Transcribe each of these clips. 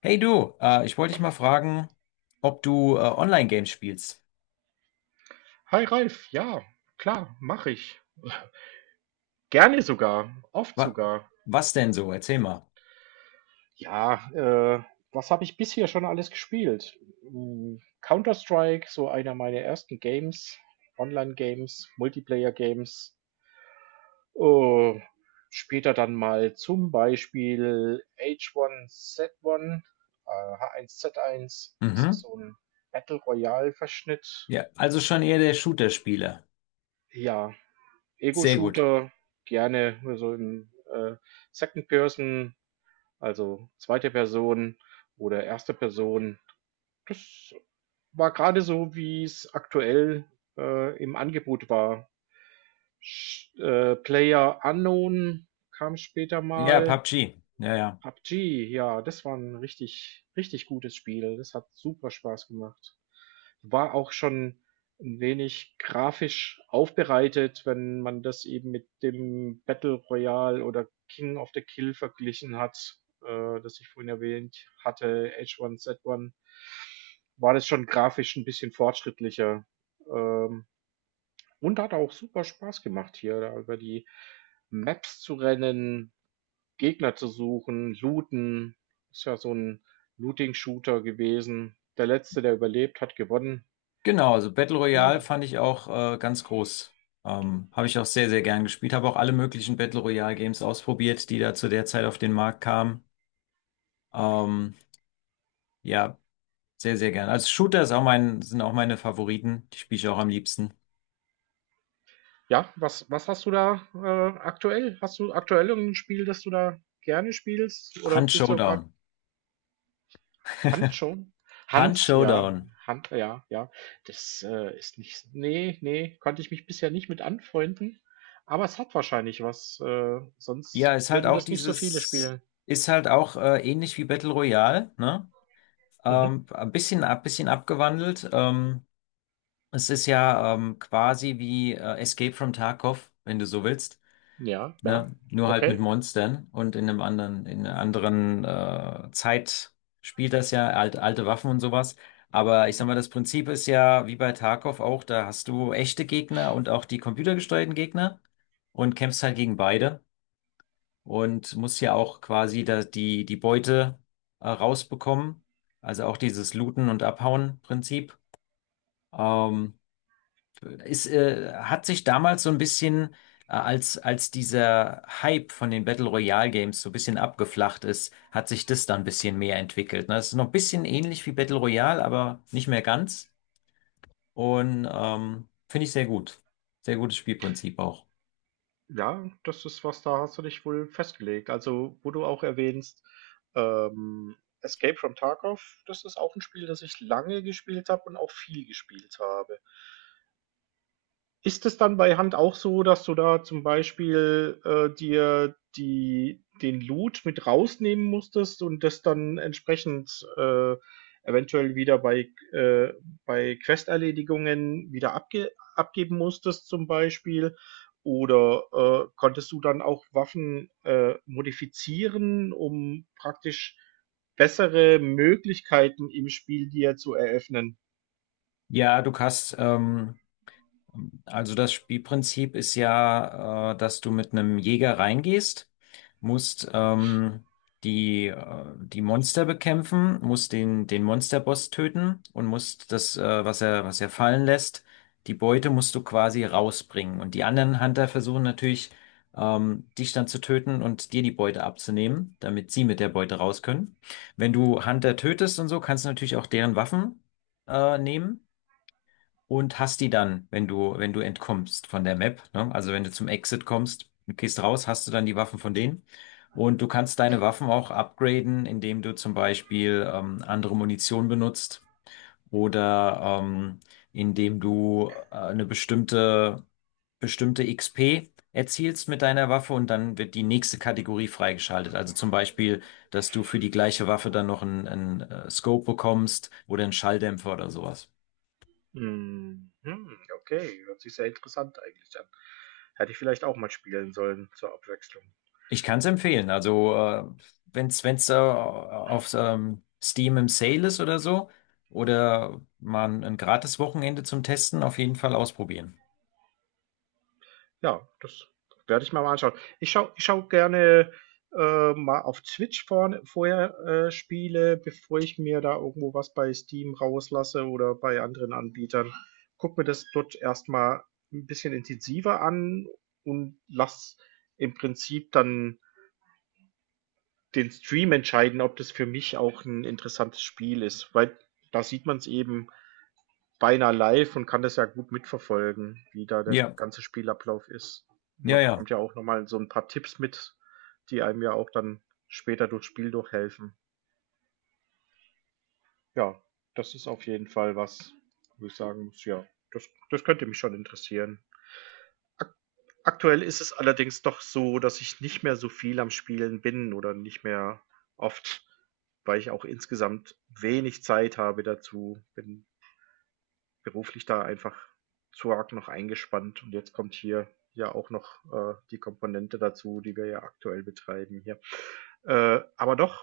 Hey du, ich wollte dich mal fragen, ob du Online-Games spielst. Hi Ralf, ja, klar, mache ich. Gerne sogar, oft Wa sogar. Was denn so? Erzähl mal. Ja, was habe ich bisher schon alles gespielt? Counter-Strike, so einer meiner ersten Games, Online-Games, Multiplayer-Games. Äh, Später dann mal zum Beispiel H1Z1, H1Z1, das Mhm. ist so ein Battle Royale-Verschnitt. Ja, also schon eher der Shooter-Spieler. Ja, Sehr gut. Ego-Shooter, gerne, also im Second Person. Also zweite Person oder erste Person. War gerade so, wie es aktuell, im Angebot war. Sch PlayerUnknown kam später Ja, mal. PUBG. Ja, ja. PUBG, ja, das war ein richtig richtig gutes Spiel. Das hat super Spaß gemacht. War auch schon ein wenig grafisch aufbereitet, wenn man das eben mit dem Battle Royale oder King of the Kill verglichen hat, das ich vorhin erwähnt hatte, H1Z1, war das schon grafisch ein bisschen fortschrittlicher. Ähm, und hat auch super Spaß gemacht, hier da über die Maps zu rennen, Gegner zu suchen, looten. Ist ja so ein Looting-Shooter gewesen. Der Letzte, der überlebt, hat gewonnen. Genau, also Battle Royale Ja. fand ich auch ganz groß. Habe ich auch sehr, sehr gern gespielt. Habe auch alle möglichen Battle Royale-Games ausprobiert, die da zu der Zeit auf den Markt kamen. Ähm, ja, sehr, sehr gern. Also Shooter ist auch sind auch meine Favoriten. Die spiele ich auch am liebsten. Ja, was hast du da, aktuell? Hast du aktuell irgend Spiel, das du da gerne spielst, oder Hunt bist du gerade. Showdown. Hand schon? Hunt Hans, ja. Showdown. Hand, ja, ja. Das, ist nicht, nee, nee, konnte ich mich bisher nicht mit anfreunden, aber es hat wahrscheinlich was, Ja, sonst ist halt würden auch das nicht so viele spielen. ist halt auch ähnlich wie Battle Royale, ne? Mhm. Ähm, ein bisschen abgewandelt. Es ist ja quasi wie Escape from Tarkov, wenn du so willst, Ja, ja. ne? Nur halt mit Okay. Monstern und in einem in einer anderen Zeit spielt das ja, alte Waffen und sowas. Aber ich sag mal, Mhm. das Prinzip ist ja wie bei Tarkov auch, da hast du echte Gegner und auch die computergesteuerten Gegner und kämpfst halt gegen beide und muss ja auch quasi da die Beute rausbekommen. Also auch dieses Looten- und Abhauen-Prinzip. Ähm, hat sich damals so ein bisschen, als dieser Hype von den Battle Royale Games so ein bisschen abgeflacht ist, hat sich das dann ein bisschen mehr entwickelt. Ne? Das ist noch ein bisschen ähnlich wie Battle Royale, aber nicht mehr ganz. Und finde ich sehr gut. Sehr gutes Spielprinzip auch. Ja, das ist was, da hast du dich wohl festgelegt. Also, wo du auch erwähnst, Escape from Tarkov, das ist auch ein Spiel, das ich lange gespielt habe und auch viel gespielt habe. Ist es dann bei Hand auch so, dass du da zum Beispiel, dir die den Loot mit rausnehmen musstest und das dann entsprechend, eventuell wieder bei, bei Questerledigungen wieder abgeben musstest zum Beispiel? Oder, konntest du dann auch Waffen, modifizieren, um praktisch bessere Möglichkeiten im Spiel dir zu eröffnen? Ja, du hast also das Spielprinzip ist ja, dass du mit einem Jäger reingehst, musst die Monster bekämpfen, musst den Monsterboss töten und musst das, was er fallen lässt, die Beute musst du quasi rausbringen. Und die anderen Hunter versuchen natürlich, dich dann zu töten und dir die Beute abzunehmen, damit sie mit der Beute raus können. Wenn du Hunter tötest und so, kannst du natürlich auch deren Waffen nehmen und hast die dann, wenn du entkommst von der Map, ne? Also wenn du zum Exit kommst, du gehst raus, hast du dann die Waffen von denen. Und du kannst deine Waffen auch upgraden, indem du zum Beispiel andere Munition benutzt oder indem du eine bestimmte XP erzielst mit deiner Waffe und dann wird die nächste Kategorie freigeschaltet. Also zum Beispiel, dass du für die gleiche Waffe dann noch einen Scope bekommst oder einen Schalldämpfer oder sowas. Mhm, okay, hört sich sehr interessant eigentlich an. Hätte ich vielleicht auch mal spielen sollen zur Abwechslung. Ich kann es empfehlen. Also, wenn es wenn's, wenn's, auf Steam im Sale ist oder so, oder man ein gratis Wochenende zum Testen, auf jeden Fall ausprobieren. Ja, das werde ich mir mal anschauen. Ich schau gerne mal auf Twitch vorher Spiele, bevor ich mir da irgendwo was bei Steam rauslasse oder bei anderen Anbietern. Guck mir das dort erstmal ein bisschen intensiver an und lass im Prinzip dann den Stream entscheiden, ob das für mich auch ein interessantes Spiel ist, weil da sieht man es eben beinahe live und kann das ja gut mitverfolgen, wie da der Ja, ganze Spielablauf ist. ja, Man ja. bekommt ja auch nochmal so ein paar Tipps mit, die einem ja auch dann später durchs Spiel durchhelfen. Ja, das ist auf jeden Fall was, wo ich sagen muss, ja, das könnte mich schon interessieren. Aktuell ist es allerdings doch so, dass ich nicht mehr so viel am Spielen bin oder nicht mehr oft, weil ich auch insgesamt wenig Zeit habe dazu. Bin beruflich da einfach zu arg noch eingespannt, und jetzt kommt hier ja auch noch die Komponente dazu, die wir ja aktuell betreiben hier. Aber doch,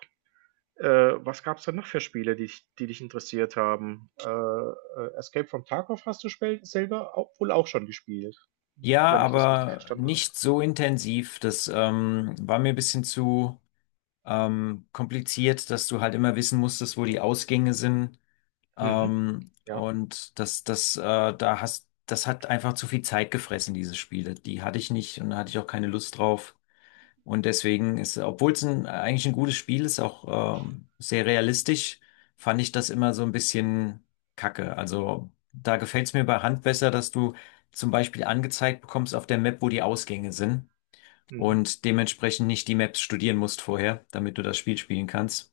was gab es denn noch für Spiele, die dich interessiert haben? Escape from Tarkov hast du selber auch, wohl auch schon gespielt, Ja, wenn ich das richtig aber verstanden habe. nicht so intensiv. Das war mir ein bisschen zu kompliziert, dass du halt immer wissen musstest, wo die Ausgänge sind. Mhm. Ähm, Ja, und das, das, äh, das hat einfach zu viel Zeit gefressen, diese Spiele. Die hatte ich nicht und da hatte ich auch keine Lust drauf. Und deswegen ist, obwohl es eigentlich ein gutes Spiel ist, auch sehr realistisch, fand ich das immer so ein bisschen kacke. Also da gefällt es mir bei Hand besser, dass du zum Beispiel angezeigt bekommst auf der Map, wo die Ausgänge sind mhm. und dementsprechend nicht die Maps studieren musst vorher, damit du das Spiel spielen kannst.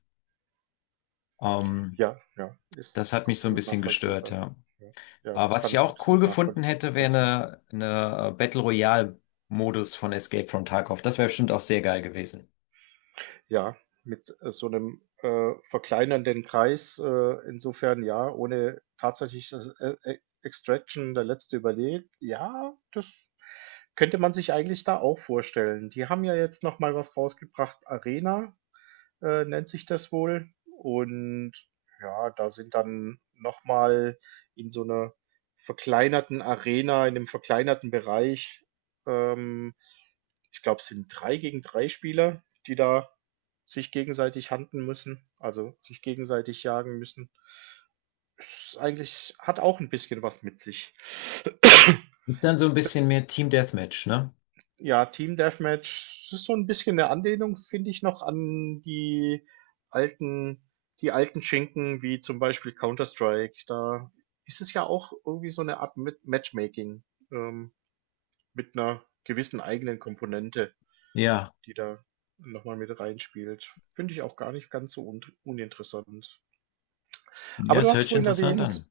Ähm, Ja, ja, ist das hat mich so ein absolut bisschen gestört, nachvollziehbar. ja. Ja, ja, Aber das was kann ich ich auch cool absolut gefunden nachvollziehen. hätte, wäre eine Battle Royale Modus von Escape from Tarkov. Das wäre bestimmt auch sehr geil gewesen. Ja, mit, so einem verkleinernden Kreis, insofern ja, ohne tatsächlich das, E Extraction, der Letzte überlebt. Ja, das könnte man sich eigentlich da auch vorstellen. Die haben ja jetzt noch mal was rausgebracht, Arena, nennt sich das wohl. Und ja, da sind dann nochmal in so 'ner verkleinerten Arena, in 'nem verkleinerten Bereich, ähm ich glaube, es sind 3 gegen 3 Spieler, die da sich gegenseitig hunten müssen, also sich gegenseitig jagen müssen. Ist eigentlich, hat auch ein bisschen was mit sich. Ist dann so ein bisschen Das, mehr Team Deathmatch, ne? ja, Team Deathmatch ist so ein bisschen eine Anlehnung, finde ich noch, an alten die alten Schinken wie zum Beispiel Counter-Strike. Da ist es ja auch irgendwie so eine Art mit Matchmaking, ähm, mit einer gewissen eigenen Komponente, Ja. die da nochmal mit reinspielt. Finde ich auch gar nicht ganz so un uninteressant. Ja, Aber du es hast hört sich vorhin, okay, interessant erwähnt. an.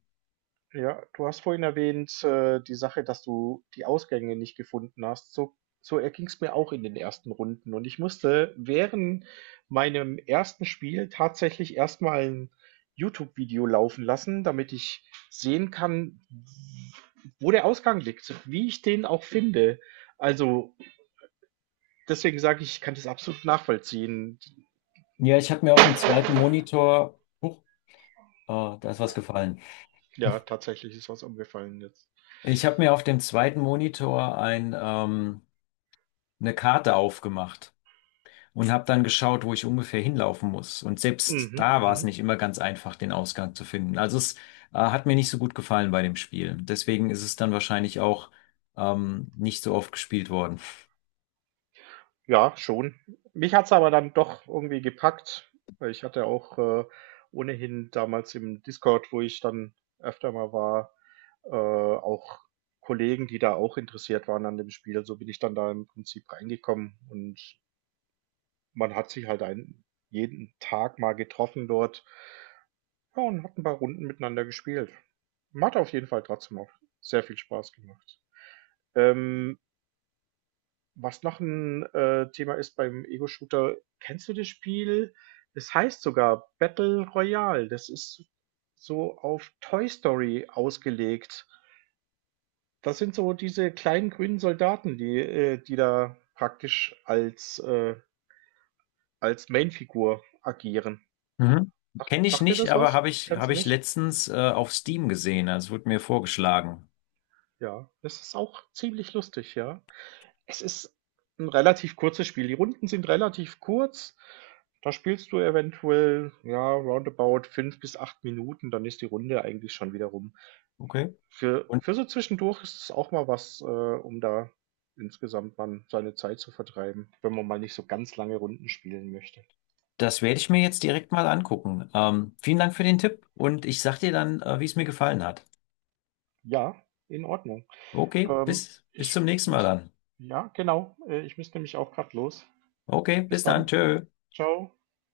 Ja, du hast vorhin erwähnt, die Sache, dass du die Ausgänge nicht gefunden hast. So erging es mir auch in den ersten Runden. Und ich musste während meinem ersten Spiel tatsächlich erstmal ein YouTube-Video laufen lassen, damit ich sehen kann, wo der Ausgang liegt, wie ich den auch finde. Also deswegen sage ich, ich kann das absolut nachvollziehen. Ja, ich habe mir auf dem zweiten Monitor, huch, ah, da ist was gefallen. Ja, tatsächlich ist was umgefallen jetzt. Ich habe mir auf dem zweiten Monitor eine Karte aufgemacht und habe dann geschaut, wo ich ungefähr hinlaufen muss. Und selbst Mhm, da war es mhm. nicht immer ganz einfach, den Ausgang zu finden. Hat mir nicht so gut gefallen bei dem Spiel. Deswegen ist es dann wahrscheinlich auch, nicht so oft gespielt worden. Ja, schon. Mich hat's aber dann doch irgendwie gepackt, weil ich hatte auch, ohnehin damals im Discord, wo ich dann öfter mal war, auch Kollegen, die da auch interessiert waren an dem Spiel. So bin ich dann da im Prinzip reingekommen, und man hat sich halt ein jeden Tag mal getroffen dort, ja, und hat ein paar Runden miteinander gespielt. Hat auf jeden Fall trotzdem auch sehr viel Spaß gemacht. Ähm Was noch ein Thema ist beim Ego-Shooter, kennst du das Spiel? Es heißt sogar Battle Royale. Das ist so auf Toy Story ausgelegt. Das sind so diese kleinen grünen Soldaten, die die da praktisch als Mainfigur agieren. Mhm. Sagt Kenne ich sagt dir nicht, das aber was? Kennst habe du ich nicht? letztens auf Steam gesehen. Also es wurde mir vorgeschlagen. Ja, das ist auch ziemlich lustig, ja. Es ist ein relativ kurzes Spiel. Die Runden sind relativ kurz. Da spielst du eventuell, ja, roundabout 5 bis 8 Minuten, dann ist die Runde eigentlich schon wieder rum. Okay. Für Und für so zwischendurch ist es auch mal was, um da insgesamt dann seine Zeit zu vertreiben, wenn man mal nicht so ganz lange Runden spielen möchte. das werde ich mir jetzt direkt mal angucken. Vielen Dank für den Tipp und ich sag dir dann, wie es mir gefallen hat. Ja, in Ordnung. Okay, Ähm, bis zum ich nächsten Mal müsste dann. Ja, genau, ich müsste nämlich auch grad los. Okay, Bis bis dann. dann. Tschö. Ciao.